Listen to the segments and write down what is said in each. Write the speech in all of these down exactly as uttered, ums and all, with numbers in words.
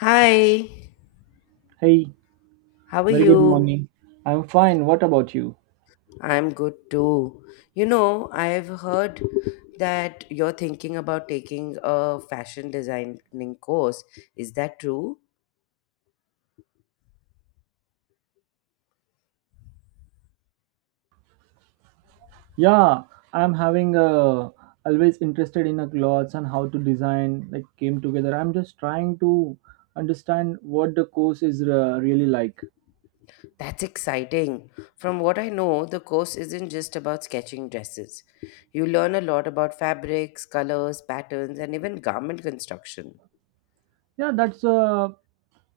Hi, Hey, how are very good you? morning. I'm fine. What about you? I'm good too. You know, I've heard that you're thinking about taking a fashion designing course. Is that true? Yeah, I'm having a always interested in a clothes and how to design like came together. I'm just trying to understand what the course is uh, really like. That's exciting. From what I know, the course isn't just about sketching dresses. You learn a lot about fabrics, colors, patterns, and even garment construction. Yeah, that's uh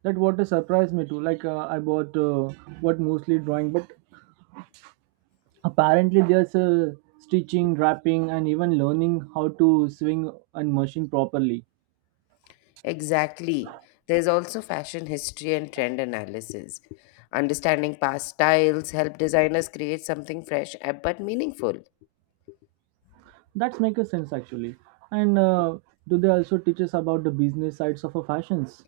that what a surprise me too. Like uh, I bought uh, What mostly drawing, but apparently there's a stitching, wrapping, and even learning how to swing and machine properly. Exactly. There's also fashion history and trend analysis. Understanding past styles help designers create something fresh uh, but meaningful. That makes sense actually. And uh, Do they also teach us about the business sides of a fashions?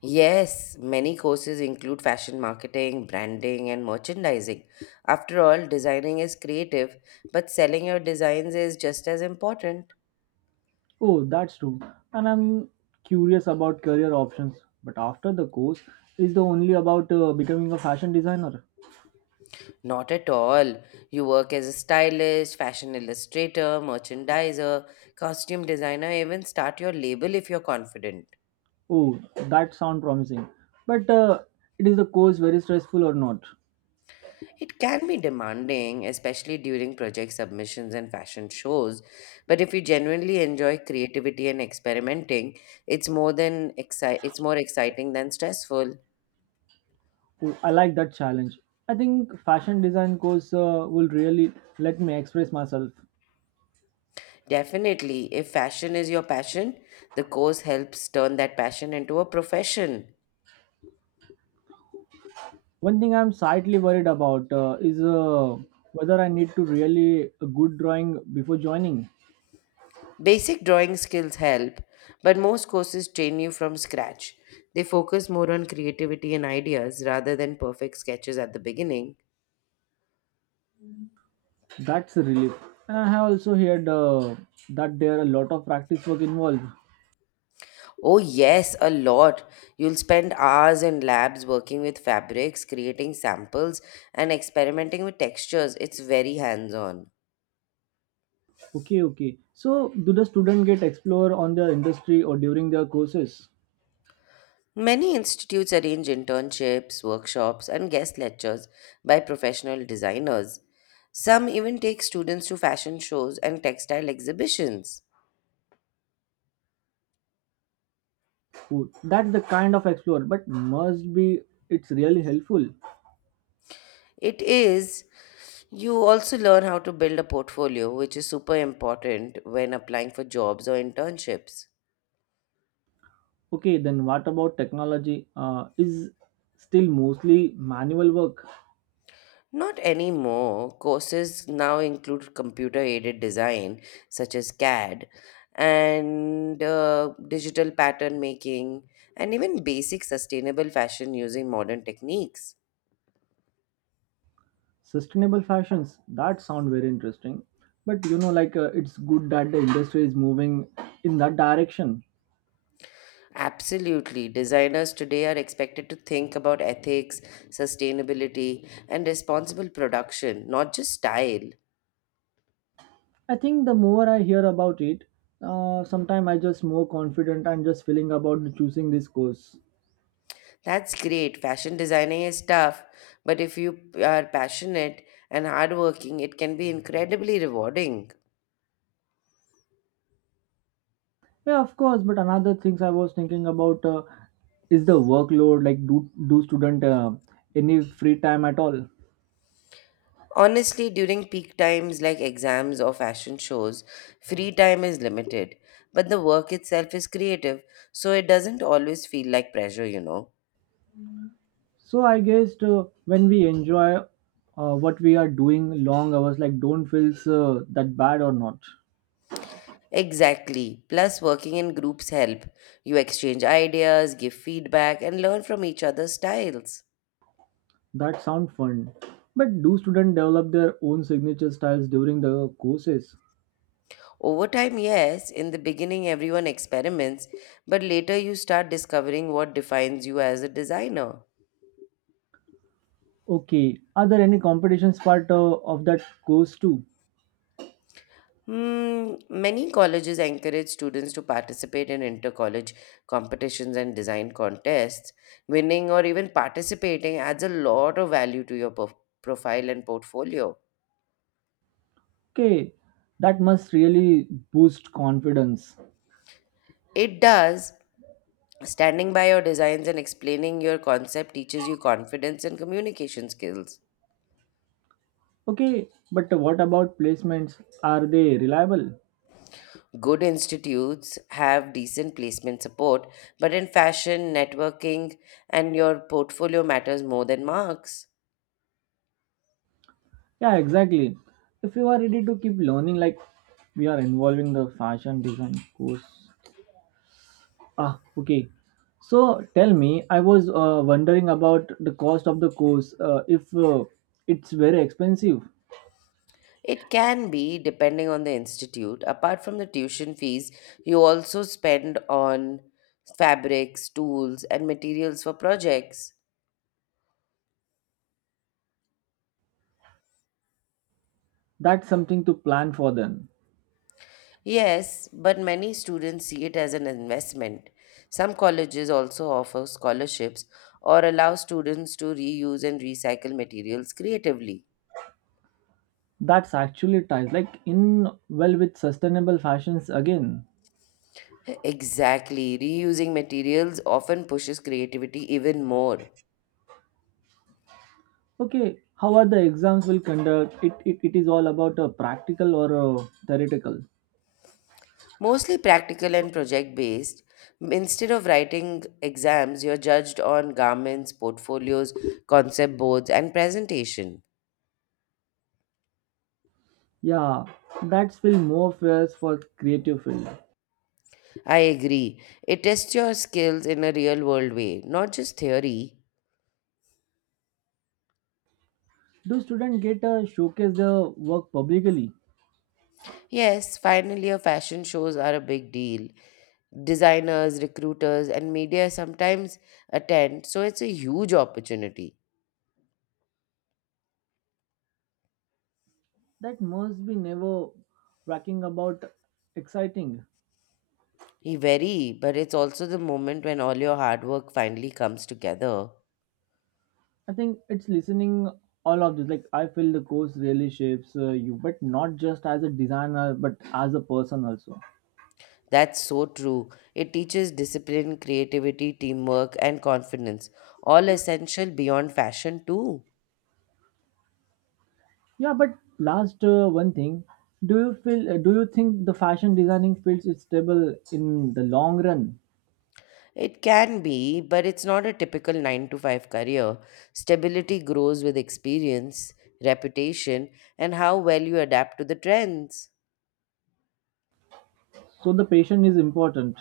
Yes, many courses include fashion marketing, branding, and merchandising. After all, designing is creative, but selling your designs is just as important. Oh, that's true. And I'm curious about career options. But after the course, is the only about uh, becoming a fashion designer? Not at all. You work as a stylist, fashion illustrator, merchandiser, costume designer, even start your label if you're confident. Oh, that sound promising. But uh, It is the course very stressful or not? It can be demanding, especially during project submissions and fashion shows, but if you genuinely enjoy creativity and experimenting, it's more than exci- it's more exciting than stressful. Oh, I like that challenge. I think fashion design course uh, will really let me express myself. Definitely, if fashion is your passion, the course helps turn that passion into a profession. One thing I'm slightly worried about uh, is uh, whether I need to really a good drawing before joining. Basic drawing skills help, but most courses train you from scratch. They focus more on creativity and ideas rather than perfect sketches at the beginning. That's a relief. And I have also heard uh, that there are a lot of practice work involved. Oh, yes, a lot. You'll spend hours in labs working with fabrics, creating samples, and experimenting with textures. It's very hands on. Okay, okay. So, do the student get explore on their industry or during their courses? Many institutes arrange internships, workshops, and guest lectures by professional designers. Some even take students to fashion shows and textile exhibitions. Ooh, that's the kind of explore, but must be it's really helpful. It is, you also learn how to build a portfolio, which is super important when applying for jobs or internships. Okay, then what about technology? Uh, is still mostly manual work. Not anymore. Courses now include computer aided design, such as CAD, and uh, digital pattern making, and even basic sustainable fashion using modern techniques. Sustainable fashions that sound very interesting, but you know like uh, it's good that the industry is moving in that direction. Absolutely. Designers today are expected to think about ethics, sustainability, and responsible production, not just style. I think the more I hear about it, uh, sometime I just more confident and just feeling about choosing this course. That's great. Fashion designing is tough, but if you are passionate and hardworking, it can be incredibly rewarding. Yeah, of course, but another things I was thinking about uh, is the workload like do do student uh, any free time at all? Honestly, during peak times like exams or fashion shows, free time is limited, but the work itself is creative, so it doesn't always feel like pressure, you know. So I guess uh, when we enjoy uh, what we are doing, long hours like don't feels uh, that bad or not. Exactly. Plus, working in groups help. You exchange ideas, give feedback, and learn from each other's styles. That sound fun. But do students develop their own signature styles during the courses? Over time, yes, in the beginning, everyone experiments, but later you start discovering what defines you as a designer. Okay, are there any competitions part uh, of that course too? Hmm, many colleges encourage students to participate in inter college competitions and design contests. Winning or even participating adds a lot of value to your prof- profile and portfolio. Okay, that must really boost confidence. It does. Standing by your designs and explaining your concept teaches you confidence and communication skills. Okay, but what about placements? Are they reliable? Good institutes have decent placement support, but in fashion, networking, and your portfolio matters more than marks. Yeah, exactly. If you are ready to keep learning, like we are involving the fashion design course. Ah, okay. So tell me, I was uh, wondering about the cost of the course. Uh, if uh, it's very expensive, It can be, depending on the institute. Apart from the tuition fees, you also spend on fabrics, tools, and materials for projects. that's something to plan for then. Yes, but many students see it as an investment. Some colleges also offer scholarships or allow students to reuse and recycle materials creatively. That's actually ties like in well with sustainable fashions again. Exactly, reusing materials often pushes creativity even more. Okay, how are the exams will conduct? It it, it is all about a practical or a theoretical. Mostly practical and project based. Instead of writing exams, you're judged on garments, portfolios, concept boards, and presentation. Yeah, that's feel more fair for creative field. I agree. It tests your skills in a real world way, not just theory. Do students get a showcase their work publicly? Yes, finally, your fashion shows are a big deal. Designers, recruiters, and media sometimes attend, so it's a huge opportunity. That must be never racking about exciting. Eh, very, but it's also the moment when all your hard work finally comes together. I think it's listening all of this. Like I feel the course really shapes uh, you, but not just as a designer, but as a person also. That's so true. It teaches discipline, creativity, teamwork, and confidence, all essential beyond fashion, too. Yeah, but last uh, one thing, do you feel? Uh, do you think the fashion designing fields is stable in the long run? It can be, but it's not a typical nine to five career. Stability grows with experience, reputation, and how well you adapt to the trends. So the patient is important.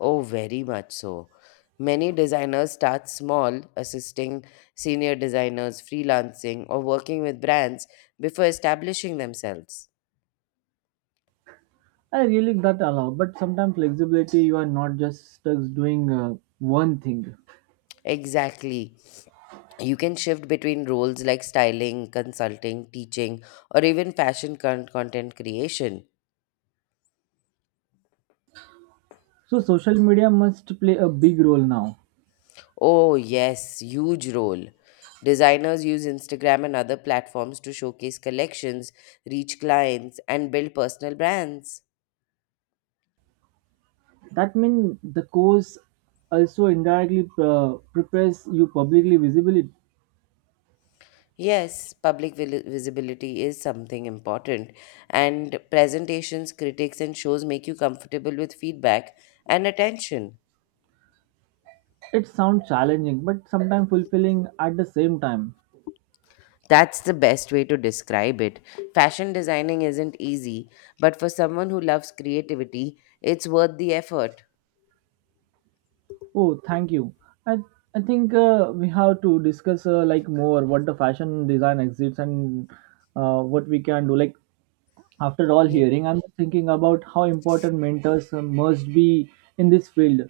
Oh, very much so. Many designers start small, assisting senior designers, freelancing, or working with brands before establishing themselves. I really like that allow, but sometimes flexibility. You are not just stuck doing uh, one thing. Exactly. You can shift between roles like styling, consulting, teaching, or even fashion con- content creation. So social media must play a big role now. Oh, yes, huge role. Designers use Instagram and other platforms to showcase collections, reach clients, and build personal brands. That means the course also indirectly uh, prepares you publicly visible. Yes, public vil- visibility is something important, and presentations, critics, and shows make you comfortable with feedback and attention. It sounds challenging, but sometimes fulfilling at the same time. That's the best way to describe it. Fashion designing isn't easy, but for someone who loves creativity, it's worth the effort. Oh, thank you. I I think uh, we have to discuss uh, like more what the fashion design exists and uh, what we can do. Like after all Ye- hearing, I'm thinking about how important mentors uh, must be in this field.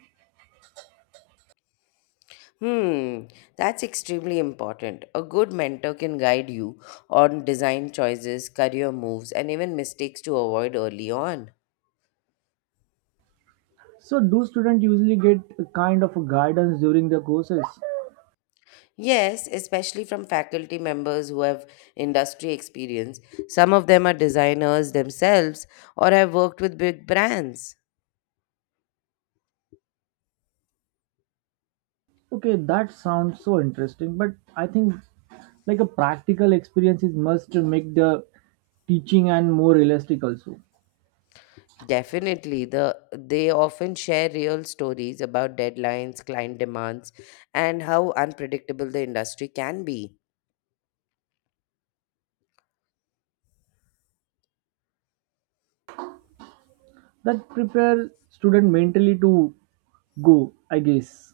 Hmm, that's extremely important. A good mentor can guide you on design choices, career moves, and even mistakes to avoid early on. So, do students usually get a kind of a guidance during their courses? Yes, especially from faculty members who have industry experience. Some of them are designers themselves or have worked with big brands. Okay, that sounds so interesting, but I think like a practical experience is must to make the teaching and more realistic also. Definitely, the they often share real stories about deadlines, client demands, and how unpredictable the industry can be. That prepare student mentally to go, I guess.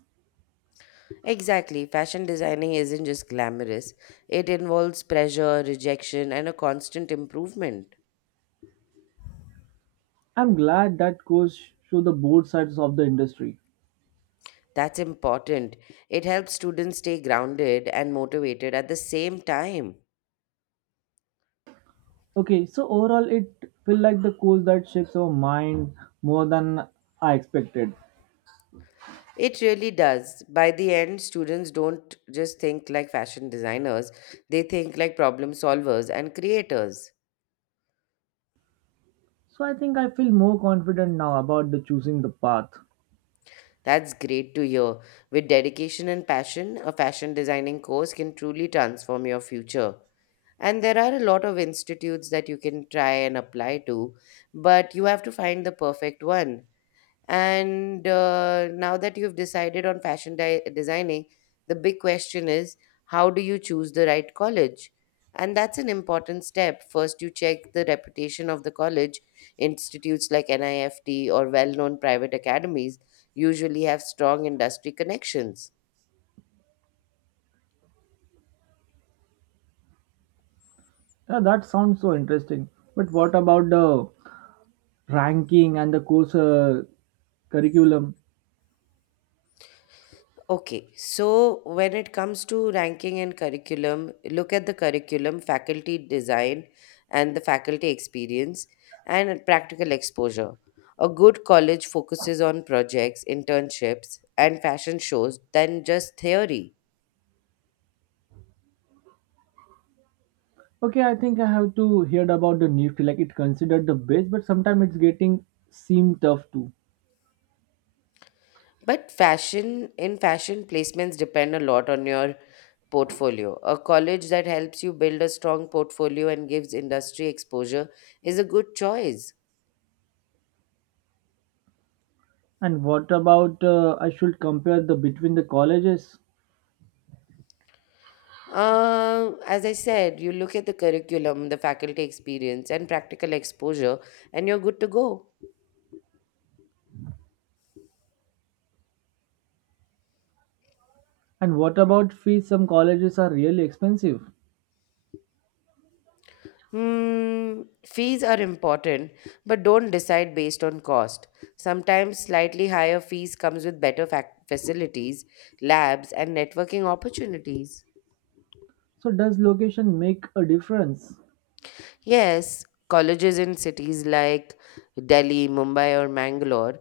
Exactly, fashion designing isn't just glamorous. It involves pressure, rejection, and a constant improvement. I'm glad that course show the both sides of the industry. That's important. It helps students stay grounded and motivated at the same time. Okay, so overall it feel like the course that shapes our mind more than I expected. It really does. By the end, students don't just think like fashion designers, they think like problem solvers and creators. So I think I feel more confident now about the choosing the path. That's great to hear. With dedication and passion, a fashion designing course can truly transform your future. And there are a lot of institutes that you can try and apply to, but you have to find the perfect one. And uh, now that you've decided on fashion di- designing, the big question is how do you choose the right college? And that's an important step. First, you check the reputation of the college. Institutes like NIFT or well known private academies usually have strong industry connections. Yeah, that sounds so interesting. But what about the ranking and the course uh, curriculum. Okay, so when it comes to ranking and curriculum, look at the curriculum, faculty design, and the faculty experience and practical exposure. A good college focuses on projects, internships, and fashion shows than just theory. Okay, I think I have to heard about the NEET. Like it considered the best, but sometimes it's getting seem tough too. But fashion in fashion placements depend a lot on your portfolio. A college that helps you build a strong portfolio and gives industry exposure is a good choice. And what about uh, I should compare the between the colleges? Uh, as I said, you look at the curriculum, the faculty experience, and practical exposure, and you're good to go. And what about fees? Some colleges are really expensive. Hmm, fees are important, but don't decide based on cost. Sometimes slightly higher fees comes with better fac- facilities, labs, and networking opportunities. So does location make a difference? Yes, colleges in cities like Delhi, Mumbai, or Mangalore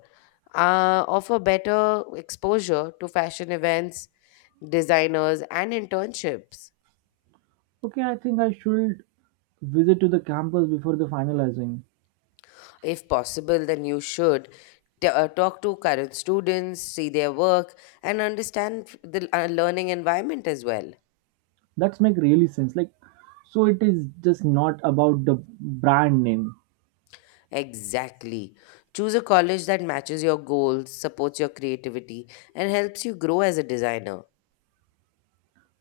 uh, offer better exposure to fashion events, designers, and internships. Okay, I think I should visit to the campus before the finalizing. If possible, then you should t- uh, talk to current students, see their work, and understand the uh, learning environment as well. That's make really sense. Like, so it is just not about the brand name. Exactly. Choose a college that matches your goals, supports your creativity, and helps you grow as a designer.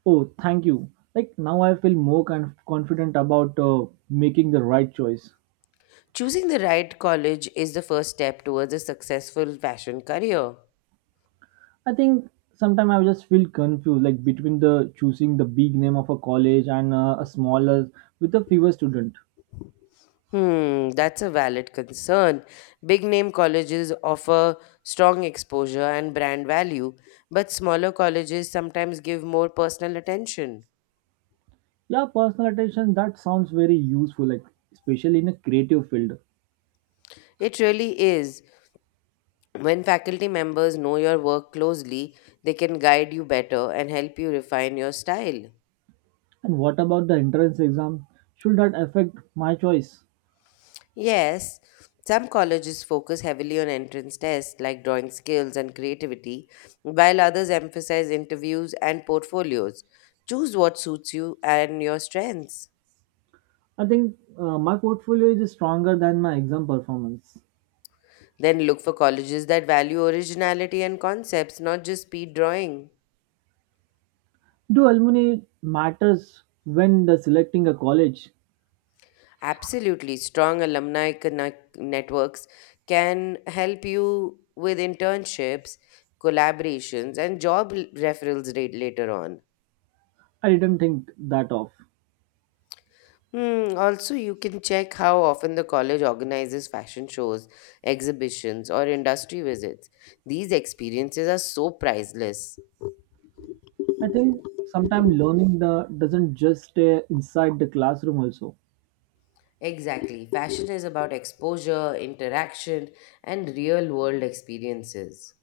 Oh, thank you. Like now, I feel more con- confident about uh, making the right choice. Choosing the right college is the first step towards a successful fashion career. I think sometimes I just feel confused, like between the choosing the big name of a college and uh, a smaller with a fewer student. Hmm, that's a valid concern. Big name colleges offer strong exposure and brand value, but smaller colleges sometimes give more personal attention. Yeah, personal attention that sounds very useful, like especially in a creative field. It really is. When faculty members know your work closely, they can guide you better and help you refine your style. And what about the entrance exam? Should that affect my choice? Yes, some colleges focus heavily on entrance tests like drawing skills and creativity, while others emphasize interviews and portfolios. Choose what suits you and your strengths. I think uh, my portfolio is stronger than my exam performance. Then look for colleges that value originality and concepts, not just speed drawing. Do alumni matters when the selecting a college? Absolutely, strong alumni connect- networks can help you with internships, collaborations, and job l- referrals rate later on. I didn't think that of. Hmm, also, you can check how often the college organizes fashion shows, exhibitions, or industry visits. These experiences are so priceless. I think sometimes learning the doesn't just stay inside the classroom also. Exactly. Fashion is about exposure, interaction, and real world experiences.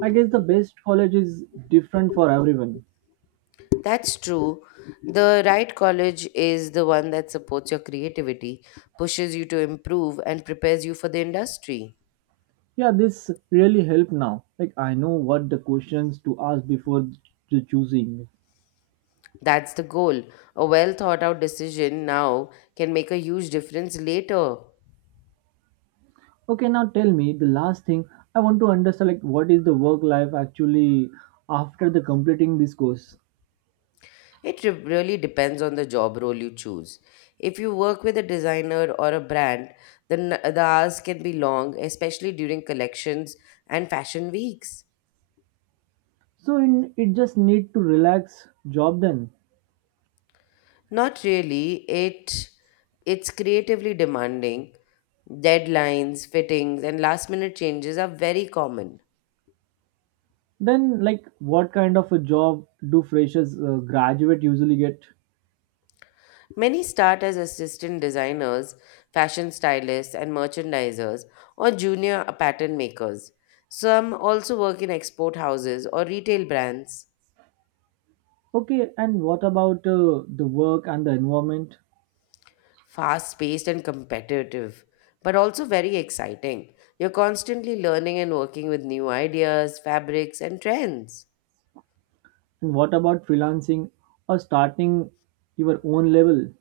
I guess the best college is different for everyone. That's true. The right college is the one that supports your creativity, pushes you to improve, and prepares you for the industry. Yeah, this really helped now. Like I know what the questions to ask before the choosing. That's the goal. A well thought out decision now can make a huge difference later. Okay, now tell me the last thing I want to understand like what is the work life actually after the completing this course. It re- really depends on the job role you choose. If you work with a designer or a brand, then the hours can be long, especially during collections and fashion weeks. So in it just need to relax job then. Not really. It it's creatively demanding. Deadlines, fittings, and last minute changes are very common. Then, like, what kind of a job do freshers uh, graduate usually get? Many start as assistant designers, fashion stylists, and merchandisers, or junior pattern makers. Some also work in export houses or retail brands. Okay, and what about uh, the work and the environment? Fast paced and competitive, but also very exciting. You're constantly learning and working with new ideas, fabrics, and trends. And what about freelancing or starting your own level?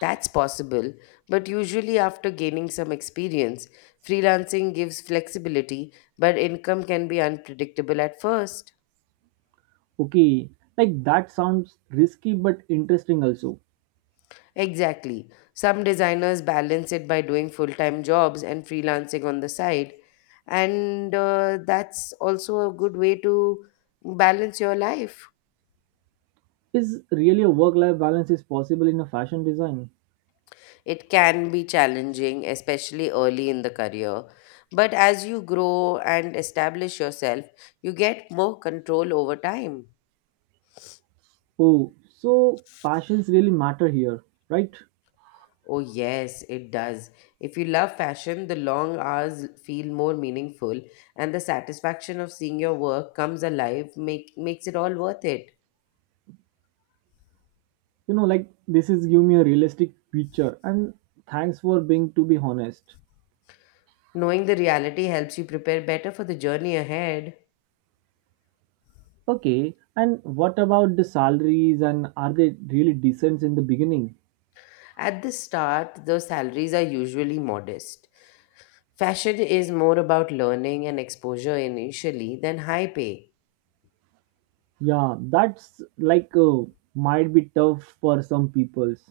That's possible, but usually after gaining some experience, freelancing gives flexibility, but income can be unpredictable at first. Okay, like that sounds risky but interesting also. Exactly. Some designers balance it by doing full time jobs and freelancing on the side. And uh, that's also a good way to balance your life. Is really a work-life balance is possible in a fashion design? It can be challenging, especially early in the career. But as you grow and establish yourself, you get more control over time. Oh, so passions really matter here, right? Oh, yes, it does. If you love fashion, the long hours feel more meaningful, and the satisfaction of seeing your work comes alive make, makes it all worth it. You know, like this is give me a realistic picture and thanks for being to be honest. Knowing the reality helps you prepare better for the journey ahead. Okay, and what about the salaries and are they really decent in the beginning? At the start, the salaries are usually modest. Fashion is more about learning and exposure initially than high pay. Yeah, that's like uh, might be tough for some peoples.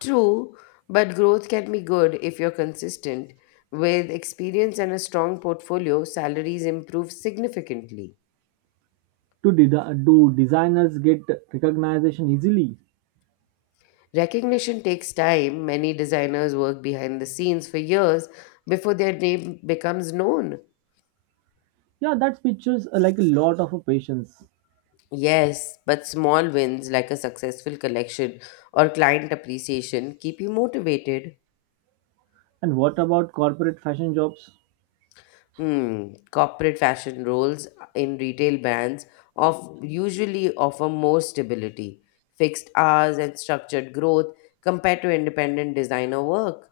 True, but growth can be good if you're consistent. With experience and a strong portfolio, salaries improve significantly. To de- do designers get recognition easily? Recognition takes time. Many designers work behind the scenes for years before their name becomes known. Yeah, that pictures uh, like a lot of uh, patience. Yes, but small wins like a successful collection or client appreciation keep you motivated. And what about corporate fashion jobs? Hmm. Corporate fashion roles in retail brands of usually offer more stability, fixed hours, and structured growth compared to independent designer work.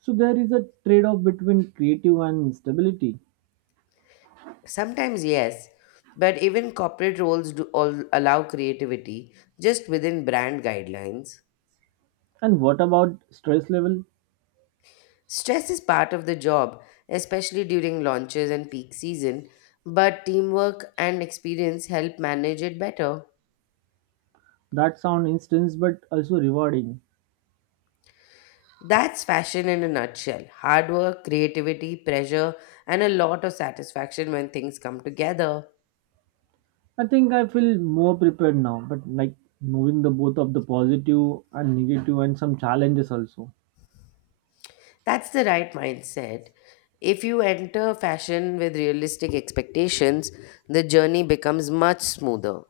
So there is a trade-off between creative and stability. Sometimes, yes, but even corporate roles do all allow creativity just within brand guidelines. And what about stress level? Stress is part of the job, especially during launches and peak season, but teamwork and experience help manage it better. That sound intense but also rewarding. That's fashion in a nutshell. Hard work, creativity, pressure, and a lot of satisfaction when things come together. I think I feel more prepared now, but like knowing the both of the positive and negative and some challenges also. That's the right mindset. If you enter fashion with realistic expectations, the journey becomes much smoother.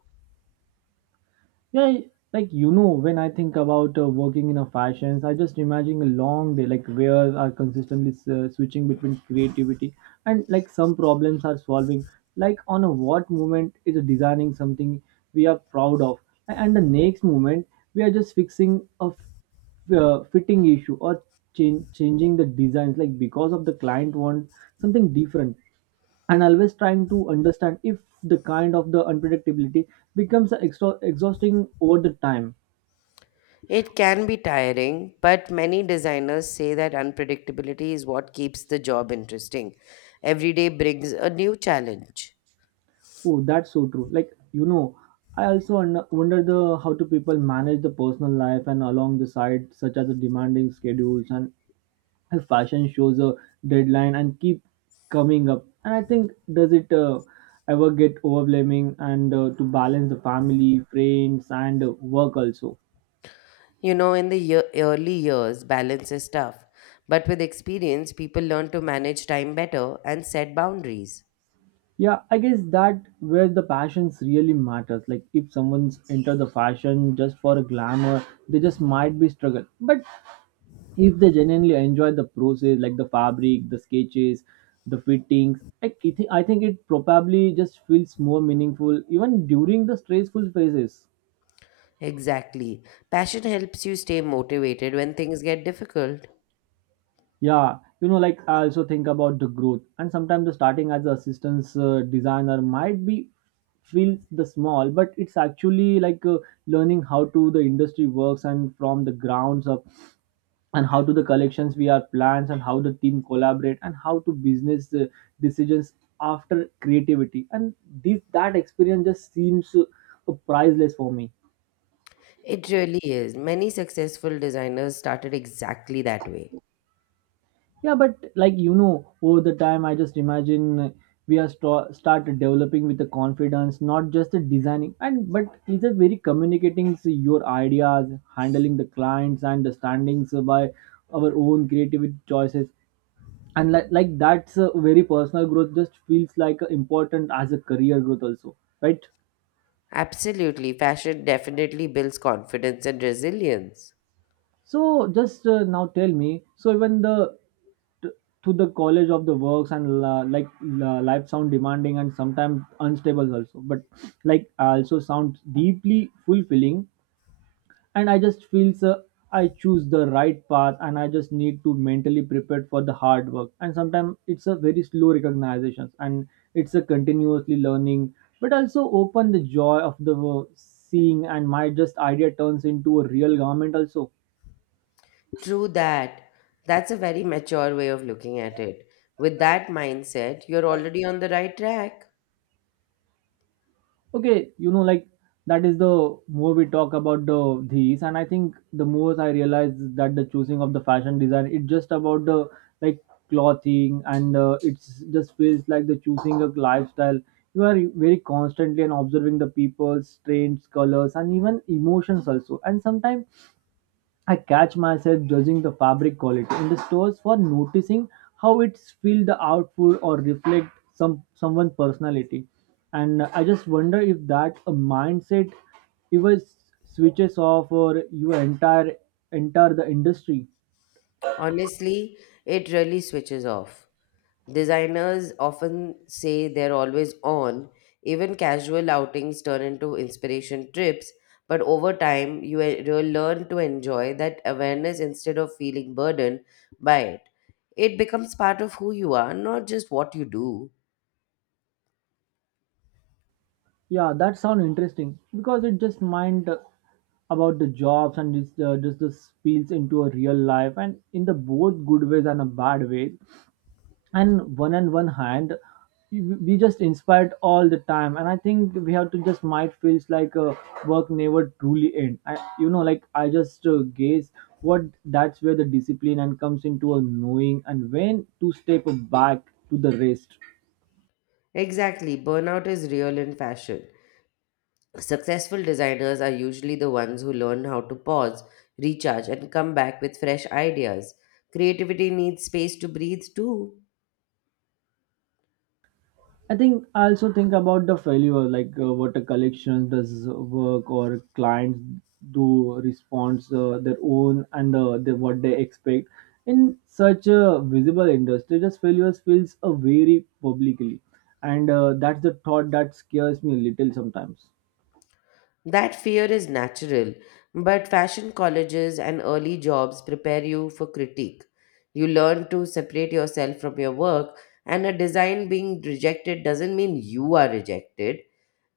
Yeah, y- like you know, when I think about uh, working in a fashions, I just imagine a long day, like where are consistently s- uh, switching between creativity and like some problems are solving. Like on a what moment is designing something we are proud of, a- and the next moment we are just fixing a f- uh, fitting issue or change, changing the designs, like because of the client want something different and always trying to understand if the kind of the unpredictability becomes extra- exhausting over the time. It can be tiring, but many designers say that unpredictability is what keeps the job interesting. Every day brings a new challenge. Oh, that's so true. Like you know, I also wonder wonder the how do people manage the personal life and along the side such as the demanding schedules and if fashion shows a deadline and keep coming up, and I think does it uh, ever get overwhelming and uh, to balance the family friends and uh, work also. You know, in the year, early years, balance is tough, but with experience, people learn to manage time better and set boundaries. Yeah, I guess that where the passions really matters. Like if someone's into the fashion just for a glamour, they just might be struggle. But if they genuinely enjoy the process, like the fabric, the sketches, the fittings, like I thi- I think it probably just feels more meaningful even during the stressful phases. Exactly. Passion helps you stay motivated when things get difficult. Yeah, you know, like I also think about the growth and sometimes the starting as an assistance uh, designer might be feel the small but it's actually like uh, learning how to the industry works and from the grounds up and how to the collections we are plans and how the team collaborate and how to business uh, decisions after creativity, and this that experience just seems uh, priceless for me. It really is. Many successful designers started exactly that way. Yeah, but like you know, over the time, I just imagine we are st- start developing with the confidence, not just the designing, and but is it very communicating your ideas, handling the clients and the standings by our own creative choices, and like like that's a very personal growth. Just feels like a important as a career growth also, right? Absolutely. Fashion definitely builds confidence and resilience. So just uh, now tell me. So even the t- to the college of the works and la, like la, life sound demanding and sometimes unstable also. But like I also sound deeply fulfilling, and I just feel so I choose the right path, and I just need to mentally prepare for the hard work. And sometimes it's a very slow recognition, and it's a continuously learning, but also open the joy of the uh, seeing, and my just idea turns into a real garment also. True that. That's a very mature way of looking at it. With that mindset, you're already on the right track. Okay, you know, like that is the more we talk about the these, and I think the most I realize is that the choosing of the fashion design it's just about the like clothing and uh, it's just feels like the choosing a lifestyle. You are very constantly and observing the people's trends colors and even emotions also, and sometimes I catch myself judging the fabric quality in the stores for noticing how it feel the output or reflect some someone's personality. And I just wonder if that a mindset even s- switches off or you entire enter the industry. Honestly, it really switches off. Designers often say they're always on. Even casual outings turn into inspiration trips, but over time, you e- you'll learn to enjoy that awareness instead of feeling burdened by it. It becomes part of who you are, not just what you do. Yeah, that sounds interesting because it just mind uh, about the jobs and just uh, just the spills into a real life and in the both good ways and a bad way, and one on one hand we we just inspired all the time, and I think we have to just might feels like uh, work never truly end. I, you know, like I just uh, guess what that's where the discipline and comes into a knowing and when to step back to the rest. Exactly, burnout is real in fashion. Successful designers are usually the ones who learn how to pause, recharge, and come back with fresh ideas. Creativity needs space to breathe too. I think I also think about the failure, like uh, what a collection does work or clients do response uh, their own and uh, the, what they expect. In such a visible industry, just failures feels uh, very publicly, and uh, that's the thought that scares me a little sometimes. That fear is natural, but fashion colleges and early jobs prepare you for critique. You learn to separate yourself from your work, and a design being rejected doesn't mean you are rejected.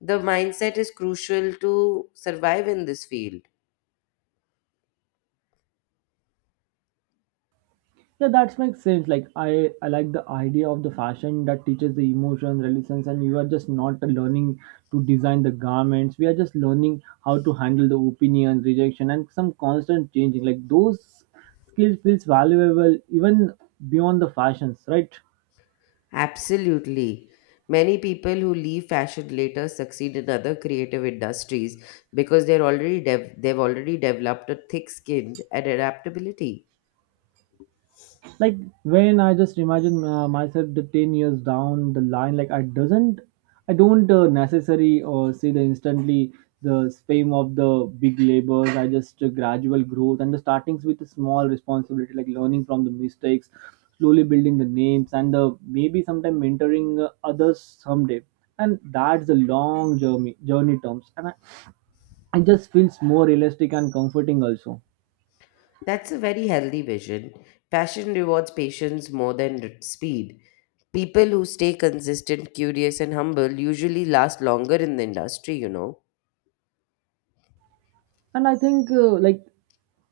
The mindset is crucial to survive in this field. Yeah, that makes sense. Like I, I like the idea of the fashion that teaches the emotions, relations, and you are just not learning to design the garments. We are just learning how to handle the opinions, rejection, and some constant changing. Like those skills feels valuable even beyond the fashions, right? Absolutely. Many people who leave fashion later succeed in other creative industries because they're already dev- they've already developed a thick skin and adaptability. Like when I just imagine uh, myself the ten years down the line, like i doesn't I don't uh, necessary or see the instantly the fame of the big labors. I just uh, gradual growth and the startings with a small responsibility like learning from the mistakes, slowly building the names and uh, maybe sometime mentoring uh, others someday, and that's a long journey journey terms, and I, I just feels more realistic and comforting also. That's a very healthy vision. Fashion rewards patience more than r- speed. People who stay consistent, curious, and humble usually last longer in the industry, you know. And I think uh, like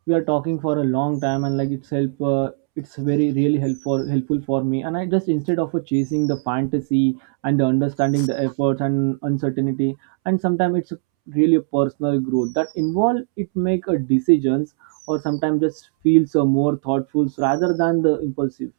we are talking for a long time, and like it's help uh, it's very really helpful helpful for me, and I just instead of uh, chasing the fantasy and the understanding the efforts and uncertainty, and sometimes it's really a personal growth that involve it make a decisions or sometimes just feels uh, more thoughtful rather than the impulsive.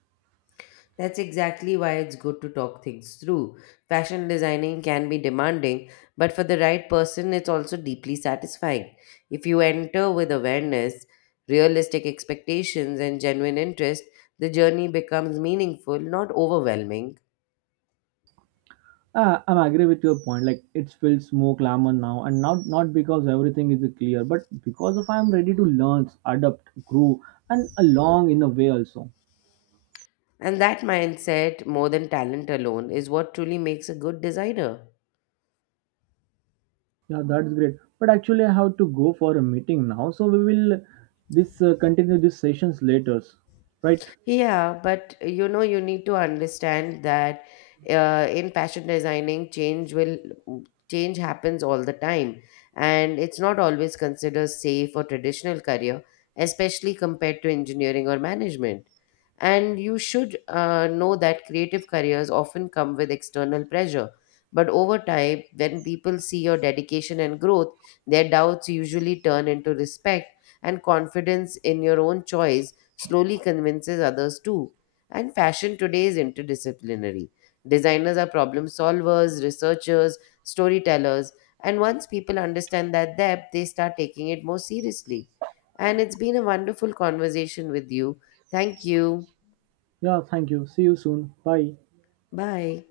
That's exactly why it's good to talk things through. Fashion designing can be demanding, but for the right person, it's also deeply satisfying. If you enter with awareness, realistic expectations, and genuine interest, the journey becomes meaningful, not overwhelming. Uh, I'm agree with your point. Like it feels more glamour now, and not not because everything is clear, but because of I'm ready to learn, adapt, grow, and along in a way also. And that mindset, more than talent alone, is what truly makes a good designer. Yeah, that's great. But actually, I have to go for a meeting now, so we will this uh, continue these sessions later, right? Yeah, but uh, you know, you need to understand that uh, in fashion designing, change will mm, change happens all the time, and it's not always considered safe or traditional career, especially compared to engineering or management. And you should uh, know that creative careers often come with external pressure. But over time, when people see your dedication and growth, their doubts usually turn into respect, and confidence in your own choice slowly convinces others too. And fashion today is interdisciplinary. Designers are problem solvers, researchers, storytellers, and once people understand that depth, they start taking it more seriously. And it's been a wonderful conversation with you. Thank you. Yeah, thank you. See you soon. Bye. Bye.